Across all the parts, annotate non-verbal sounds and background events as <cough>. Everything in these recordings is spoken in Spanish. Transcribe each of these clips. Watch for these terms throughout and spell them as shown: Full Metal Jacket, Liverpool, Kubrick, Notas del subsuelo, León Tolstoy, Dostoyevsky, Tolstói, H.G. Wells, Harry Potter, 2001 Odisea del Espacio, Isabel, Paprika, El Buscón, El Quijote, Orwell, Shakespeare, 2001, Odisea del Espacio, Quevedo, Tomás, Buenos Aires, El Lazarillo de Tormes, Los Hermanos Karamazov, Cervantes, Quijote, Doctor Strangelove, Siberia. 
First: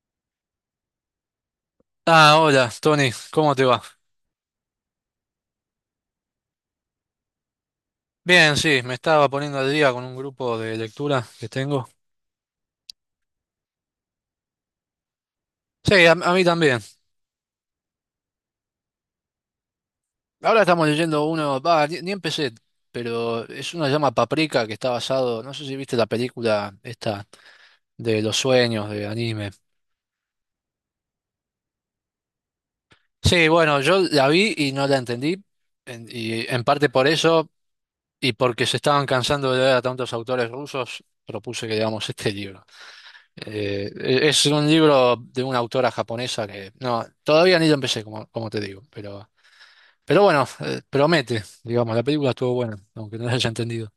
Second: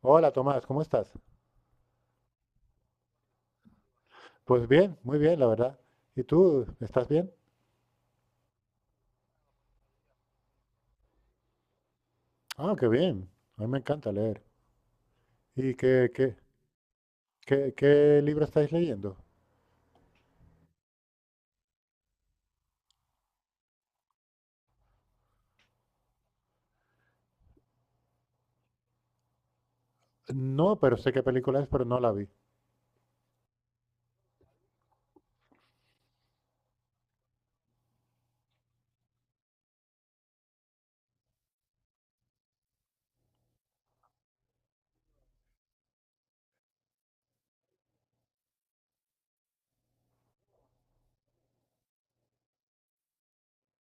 Hola Tomás, ¿cómo estás? Ah, hola, Tony, ¿cómo te va? Pues bien, muy bien, la verdad. ¿Y tú, estás bien? Bien, sí, me estaba poniendo al día con un grupo de lectura que tengo. Ah, qué bien. A mí me encanta leer. ¿Y Sí, qué, a qué, mí también. qué, qué libro estáis leyendo? Ahora estamos leyendo uno, va, ni empecé, pero es una llama Paprika que está basado, no sé si viste la película esta de los sueños de anime. No, pero sé qué película es, pero no la vi. Sí, bueno, yo la vi y no la entendí, y en parte por eso, y porque se estaban cansando de leer a tantos autores rusos, propuse que leamos este libro. Eh, es un libro de una autora japonesa que no, todavía ni lo empecé, como, como te digo, pero bueno, promete, digamos, la película estuvo buena, aunque no la haya entendido.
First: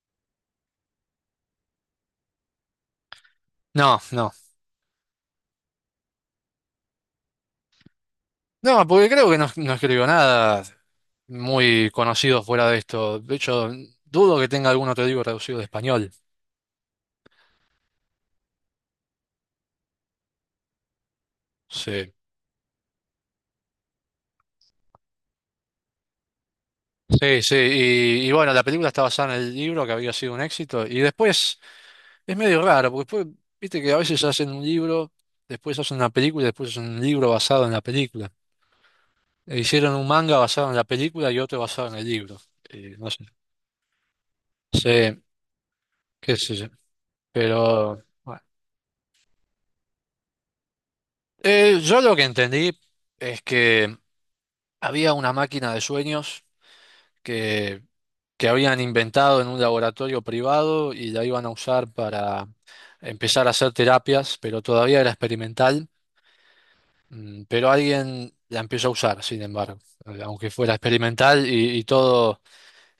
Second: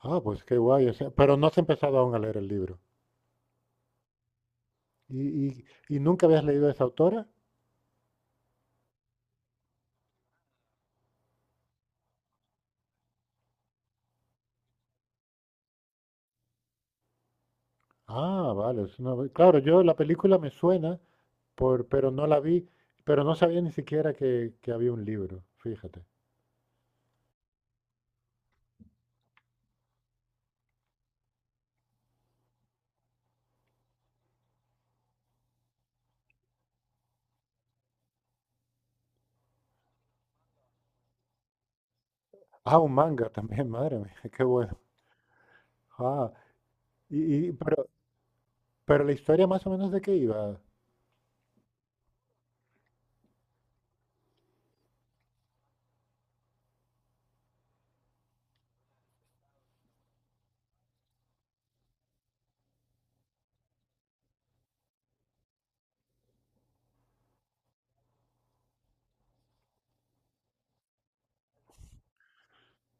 Ah, pues qué guay. O sea, pero no has empezado aún a leer el libro. No, no, ¿Y, y nunca habías leído a esa autora? no, porque creo que no escribió nada muy conocido fuera de esto. De hecho, dudo que tenga algún otro libro traducido de español. Ah, vale. Es Claro, yo la película me suena, pero Sí. no la vi, pero no sabía ni siquiera que había un libro, fíjate. Sí, sí, y bueno, la película está basada en el libro que había sido un éxito, y después es medio raro, porque después, viste que a veces hacen un libro, después hacen una película y después hacen un libro basado en la película. E hicieron un manga basado en la película y otro basado en el libro. Ah, un No sé. manga también, <laughs> madre mía, qué bueno. Sí, Ah, qué sé yo. y, y- pero Pero bueno. Pero la historia más o menos de qué iba. Yo lo que entendí es que había una máquina de sueños que, que habían inventado en un laboratorio privado y la iban a usar para empezar a hacer terapias, pero todavía era experimental. Pero alguien la empezó a usar, sin embargo, aunque fuera experimental y todo.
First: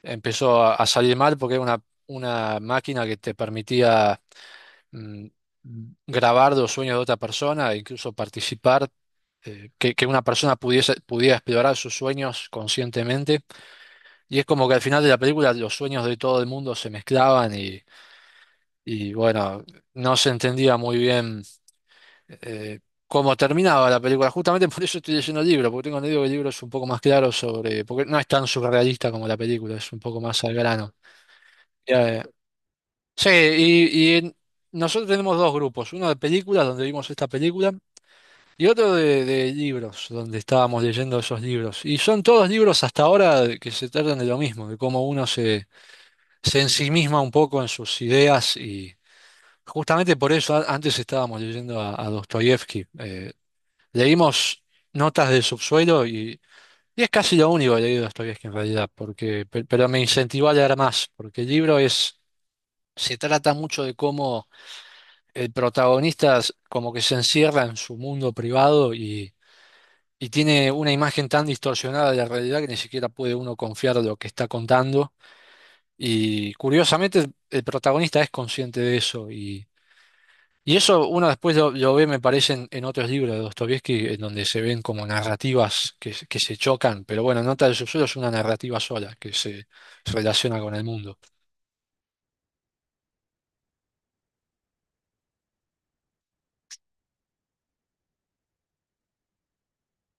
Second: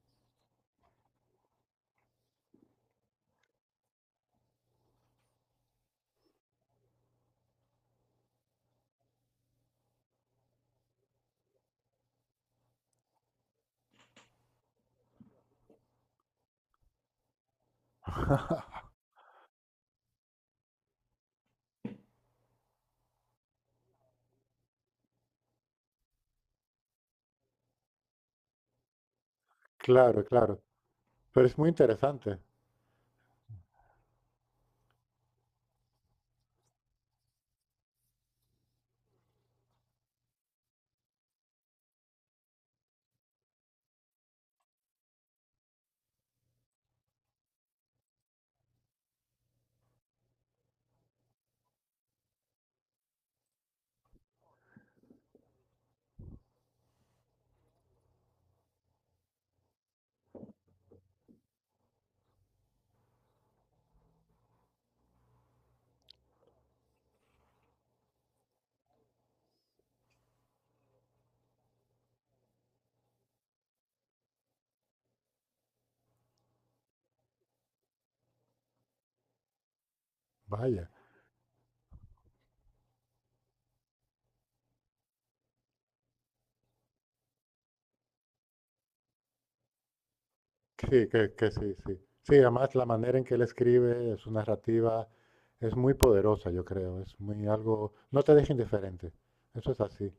Empezó a salir mal porque era una máquina que te permitía mm, grabar los sueños de otra persona e incluso participar, que una persona pudiera explorar sus sueños conscientemente. Y es como que al final de la película los sueños de todo el mundo se mezclaban y, y bueno, no se entendía muy bien eh, cómo terminaba la película. Justamente <laughs> por eso estoy leyendo el libro, porque tengo entendido que el libro es un poco más claro sobre, porque no es tan surrealista como la película, es un poco Claro, más al claro. grano. Pero es muy interesante. Sí, y nosotros tenemos dos grupos, uno de películas, donde vimos esta película, y otro de libros, donde estábamos leyendo esos libros. Y son todos libros hasta ahora que se tratan de lo mismo, de cómo uno se, se ensimisma un poco en sus ideas, y justamente por eso antes estábamos leyendo a Dostoyevsky. Leímos Notas del Subsuelo y es casi lo único que leí de Dostoyevsky en realidad, porque, pero me incentivó a leer más, porque el libro es, se trata mucho de cómo el protagonista como que se encierra en su mundo privado y tiene una imagen tan distorsionada de la realidad que ni siquiera puede uno confiar en lo que está contando. Y curiosamente el protagonista es consciente de eso y Vaya. eso uno después lo ve, me parece, en otros libros de Dostoyevsky, en donde se ven como narrativas que, que se chocan, pero bueno, Nota del Subsuelo es una narrativa sola que se relaciona con el Sí, mundo. Sí. Sí, además la manera en que él escribe, su narrativa, es muy poderosa, yo creo. Es muy algo. No te deja indiferente. Eso es así.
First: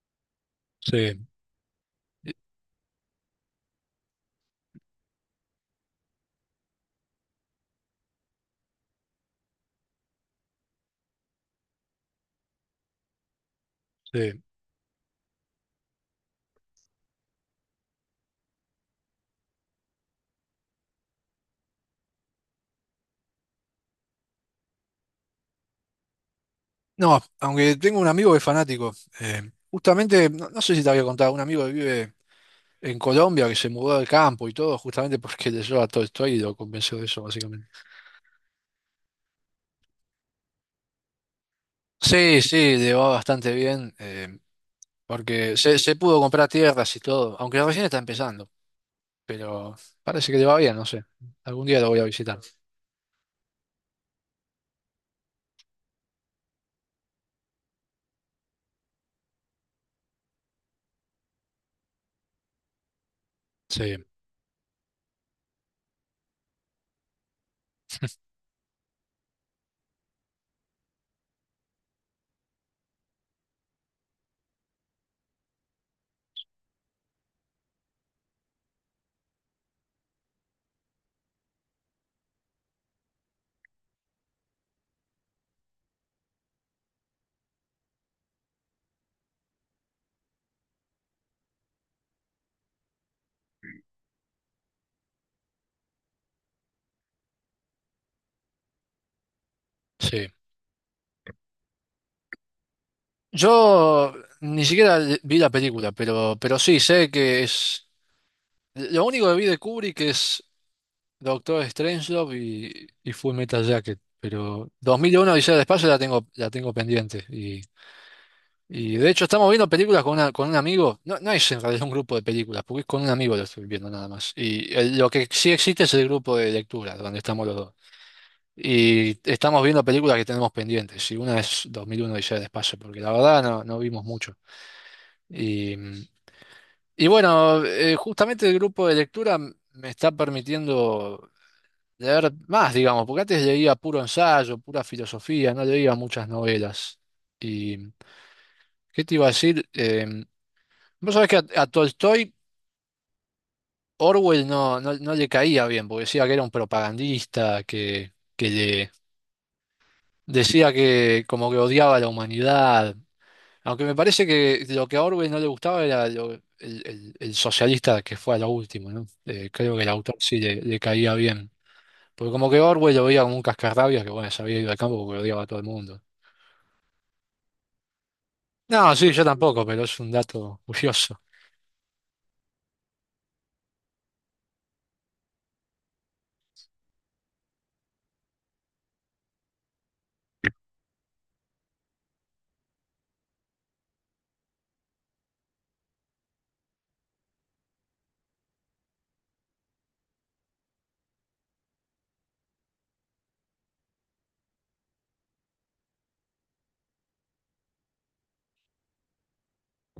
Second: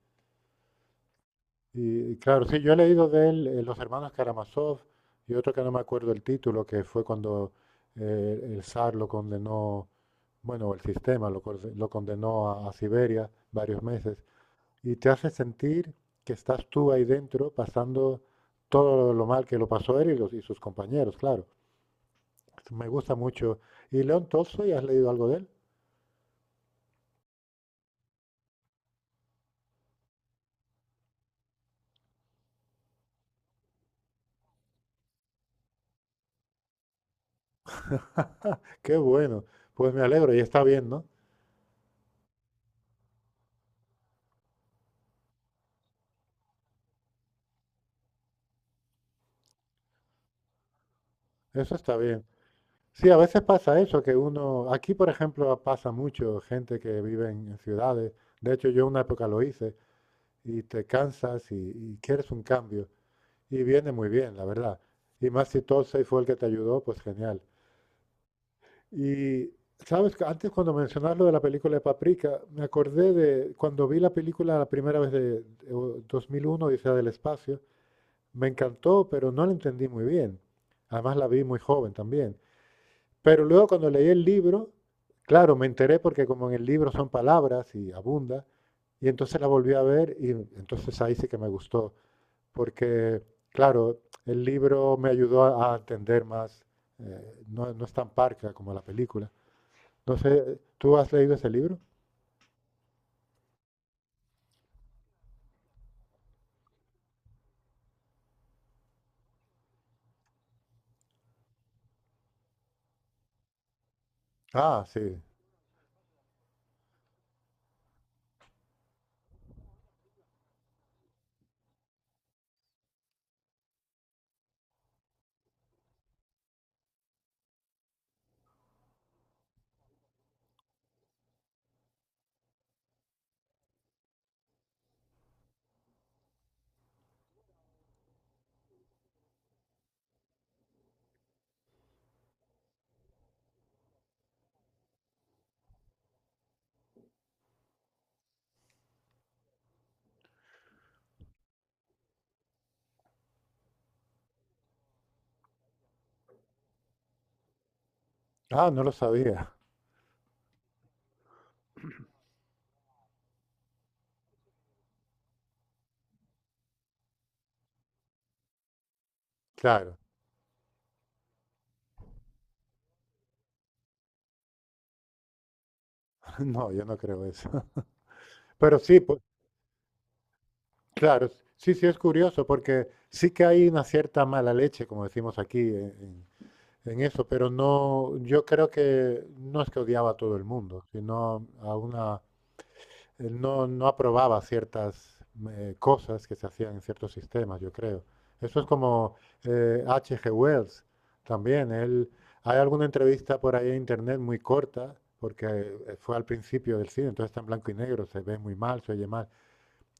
Sí, Y claro, sí, yo he leído de él Los Hermanos Karamazov y otro que no me acuerdo el título, que fue cuando el zar lo condenó, bueno, el sistema lo condenó a Siberia varios meses. sí. Y te hace sentir que estás tú ahí dentro pasando todo lo mal que lo pasó él y, los, y sus compañeros, claro. Me gusta mucho. ¿Y León Tolstoy, has leído algo de él? No, aunque tengo un amigo que es fanático. Justamente, no sé si te había contado, un amigo que vive en Colombia que se mudó al campo y todo, justamente porque leyó a Tolstói y lo convenció de eso, básicamente. <laughs> Qué bueno. Pues me alegro y está bien, ¿no? Sí, sí, le va bastante bien, porque se pudo comprar tierras y todo, aunque recién está empezando, pero parece que le va bien, no sé. Algún Eso día lo está voy a bien. visitar. Sí, a veces pasa eso, que uno, aquí por ejemplo pasa mucho gente que vive en ciudades, de hecho yo una época lo hice, y te cansas y quieres un cambio, y viene Sí, muy bien, la verdad. Y más si Tolstoy fue el que te ayudó, pues genial. Y sabes que antes cuando mencionas lo de la película de Paprika, me acordé de cuando vi la película la primera vez de 2001, Odisea del Espacio, me encantó, pero no la entendí muy bien. Además la vi muy joven también. Pero luego cuando leí el libro, claro, me enteré porque como en el libro son palabras y abunda, y entonces la volví a ver y entonces ahí sí que me gustó, porque claro, el libro me ayudó a entender más, no, no es tan parca como la película. No sí. sé, ¿tú has leído ese libro? Yo ni siquiera vi la película, pero sí, sé que es... Lo único que vi de Kubrick es Doctor Strangelove y Full Metal Jacket. Pero Ah, sí. 2001 Odisea del Espacio la tengo pendiente. Y de hecho estamos viendo películas con, con un amigo. No, no es en realidad un grupo de películas, porque es con un amigo lo estoy viendo nada más. Y lo que sí existe es el grupo de lectura, donde estamos los dos. Y estamos viendo películas que tenemos pendientes. Y una es 2001 Odisea del Espacio, porque la verdad no vimos mucho. Y, y bueno, justamente el grupo de lectura me está permitiendo de ver más, digamos, porque antes leía puro ensayo, pura filosofía, no leía muchas novelas. ¿Y qué te iba a decir? Vos sabés que a Tolstoy Orwell no le caía bien, porque decía que era un propagandista, que Ah, no lo le sabía. decía que como que odiaba a la humanidad, aunque me parece que lo que a Orwell no le gustaba era el, el socialista que fue a lo último, ¿no? Creo que el Claro. autor sí le caía bien. Porque como que Orwell lo veía como un cascarrabias que bueno, se había ido al campo porque odiaba a todo el mundo. <laughs> No, yo no creo eso. <laughs> Pero No, sí, sí, pues, yo tampoco, pero es un dato curioso. claro. Sí, sí, es curioso porque sí que hay una cierta mala leche, como decimos aquí, eso, pero no, yo creo que no es que odiaba a todo el mundo, sino a una, él no, no aprobaba ciertas cosas que se hacían en ciertos sistemas, yo creo. Eso es como H.G. Wells también. Él, hay alguna entrevista por ahí en internet muy corta, porque fue al principio del cine, entonces está en blanco y negro, se ve muy mal, se oye mal.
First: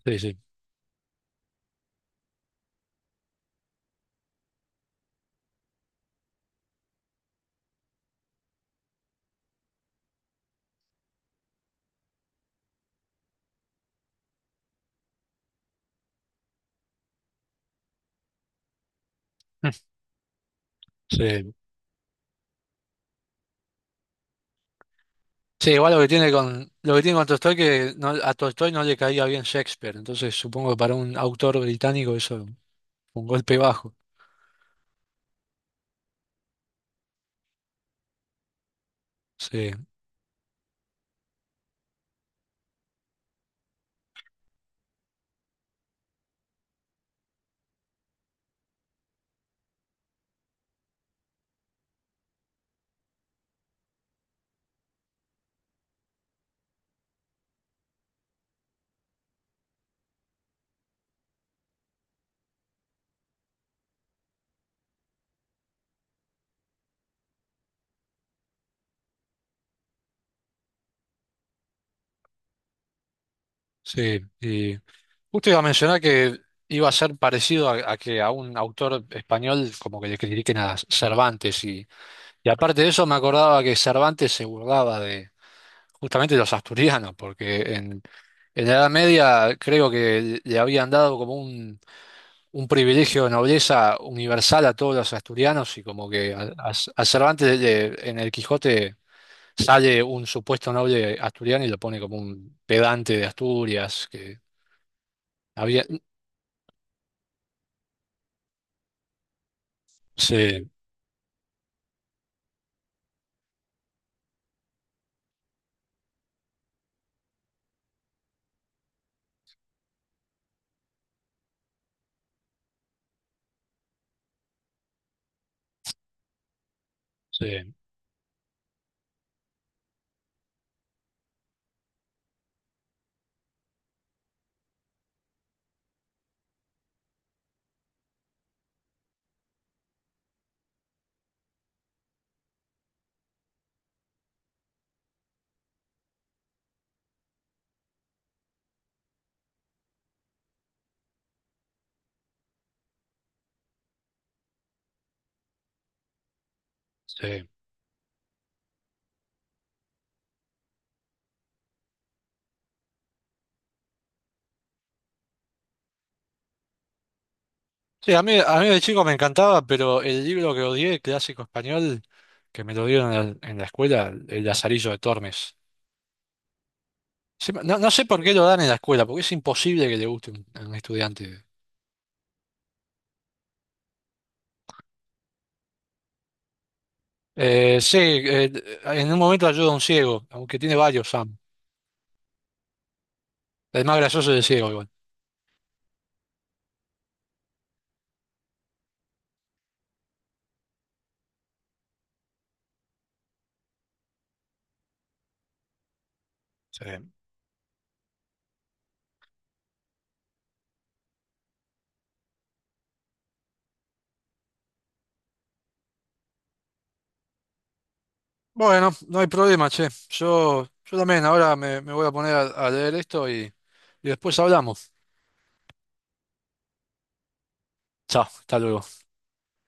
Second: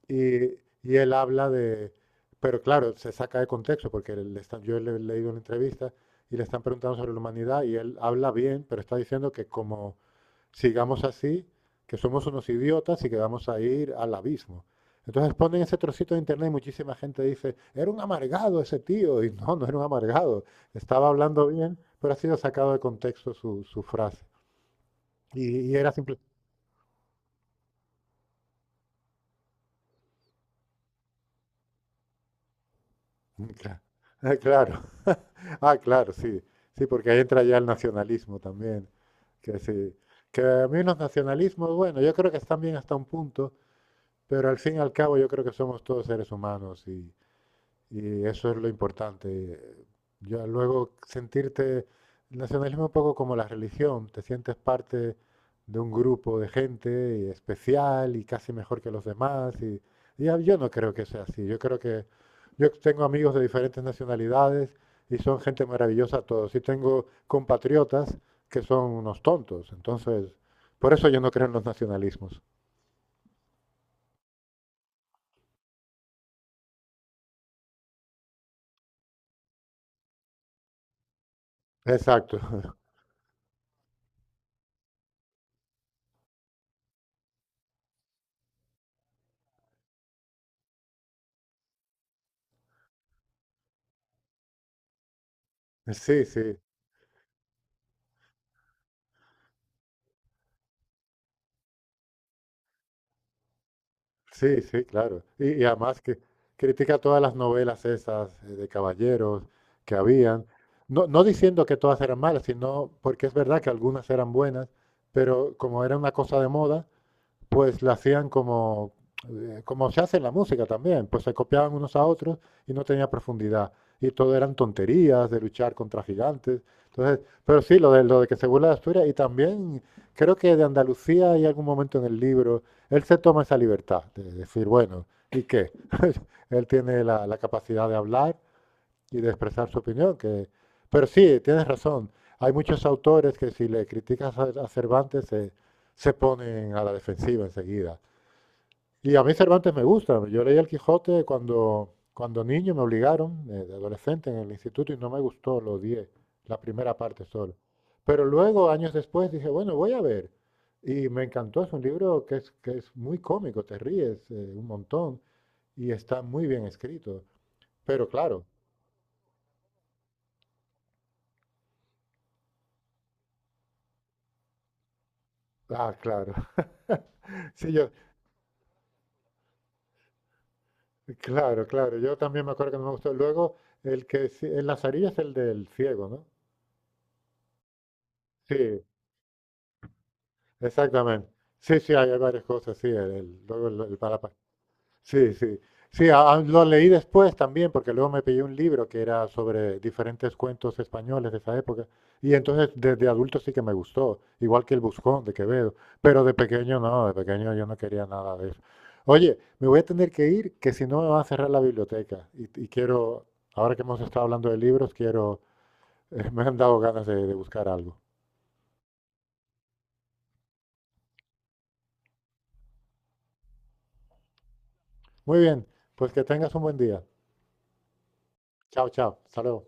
Sí, sí. Y, y él habla de. Pero claro, se saca de contexto, porque le están- yo le he leído una entrevista y le están preguntando sobre la humanidad y él habla bien, pero está diciendo que como sigamos así, que somos unos idiotas y que vamos a ir al abismo. Entonces ponen ese trocito de internet y muchísima gente dice, era un amargado ese tío. Y no, no era un <laughs> amargado. Estaba hablando Sí. bien, pero ha sido sacado de contexto su frase. Sí, Y era igual lo que simple. tiene con, lo que tiene con Tolstoy que a Tolstoy no le caía bien Shakespeare, entonces supongo que para un autor británico eso fue un golpe bajo. Claro. <laughs> Ah, claro, sí. Sí, porque ahí entra ya el nacionalismo también. Que Sí, sí. Que a mí los nacionalismos, bueno, yo creo que están bien hasta un punto, pero al fin y al cabo yo creo que somos todos seres humanos y eso es lo importante. Ya luego sentirte, el nacionalismo es un poco como la religión, te sientes parte de un grupo de gente y especial y casi mejor que los demás. Y, yo no creo que sea así. Yo creo que yo tengo amigos de diferentes nacionalidades y son gente maravillosa todos. Y tengo compatriotas que son unos tontos. Entonces, por eso yo no creo en los nacionalismos. sí. Y justo iba a mencionar que iba a ser parecido a que a un autor español como que le critiquen a Cervantes Exacto. y <laughs> aparte de eso me acordaba que Cervantes se burlaba justamente los asturianos, porque en la Edad Media creo que le habían dado como un privilegio de nobleza universal a todos los asturianos y como Sí, que a, sí. a Cervantes en el Quijote sale un supuesto noble asturiano y lo pone como un pedante de Asturias, que Sí, sí, claro. Y había... además que critica todas las novelas esas de caballeros que habían. Sí, No, no diciendo que todas eran malas, sino porque es verdad que algunas eran buenas, pero como era una cosa de moda, pues la hacían como, como se hace en la música también, pues se copiaban unos a otros y no tenía profundidad. Y todo eran tonterías de luchar contra gigantes. Entonces, pero sí, sí, lo de que se burla de Asturias y también creo que de Andalucía hay algún momento en el libro, él se toma esa libertad de decir, bueno, ¿y qué? <laughs> Él tiene la, la capacidad de hablar y de expresar su opinión. Que. Pero sí, tienes razón. Hay muchos autores que si le criticas a Cervantes se ponen a la defensiva enseguida. Y a mí Cervantes me gusta. Yo leí El Quijote cuando niño, me obligaron, de adolescente en el instituto, y no me gustó, lo odié, la primera parte sí. solo. Pero luego, años después, dije, bueno, voy a ver. Y me encantó, es un libro que es muy cómico, te ríes un montón y está muy bien escrito. Pero Sí, a mí, claro, a mí de chico me encantaba, pero el libro que odié, clásico español, que me lo dieron en la escuela, El Lazarillo de Tormes. ah, claro. <laughs> Sí, Sí, No, yo, no sé por qué lo dan en la escuela, porque es imposible que le guste a un estudiante. claro, claro. Yo también me acuerdo que no me gustó. Luego, el que sí- en las orillas es el del ciego, ¿no? Sí, Sí, en un momento ayuda a un ciego, aunque tiene varios exactamente. Sam. Sí, sí, hay hay varias cosas, sí. Luego El más gracioso es el ciego igual. sí, sí. Sí, lo leí después también, porque luego me pillé un libro que era sobre diferentes cuentos españoles de esa época. Y entonces desde adulto sí que me gustó, igual que El Buscón de Quevedo. Pero de pequeño no, Sí. de pequeño yo no quería nada de eso. Oye, me voy a tener que ir, que si no me va a cerrar la biblioteca. Y quiero, ahora que hemos estado hablando de libros, quiero, <laughs> me han dado ganas de buscar algo. Bueno, no hay problema, che. Yo también ahora me, me voy a poner a leer esto y después hablamos. Muy bien, pues que tengas un buen día. Chao, hasta luego. Chao, chao. Hasta luego.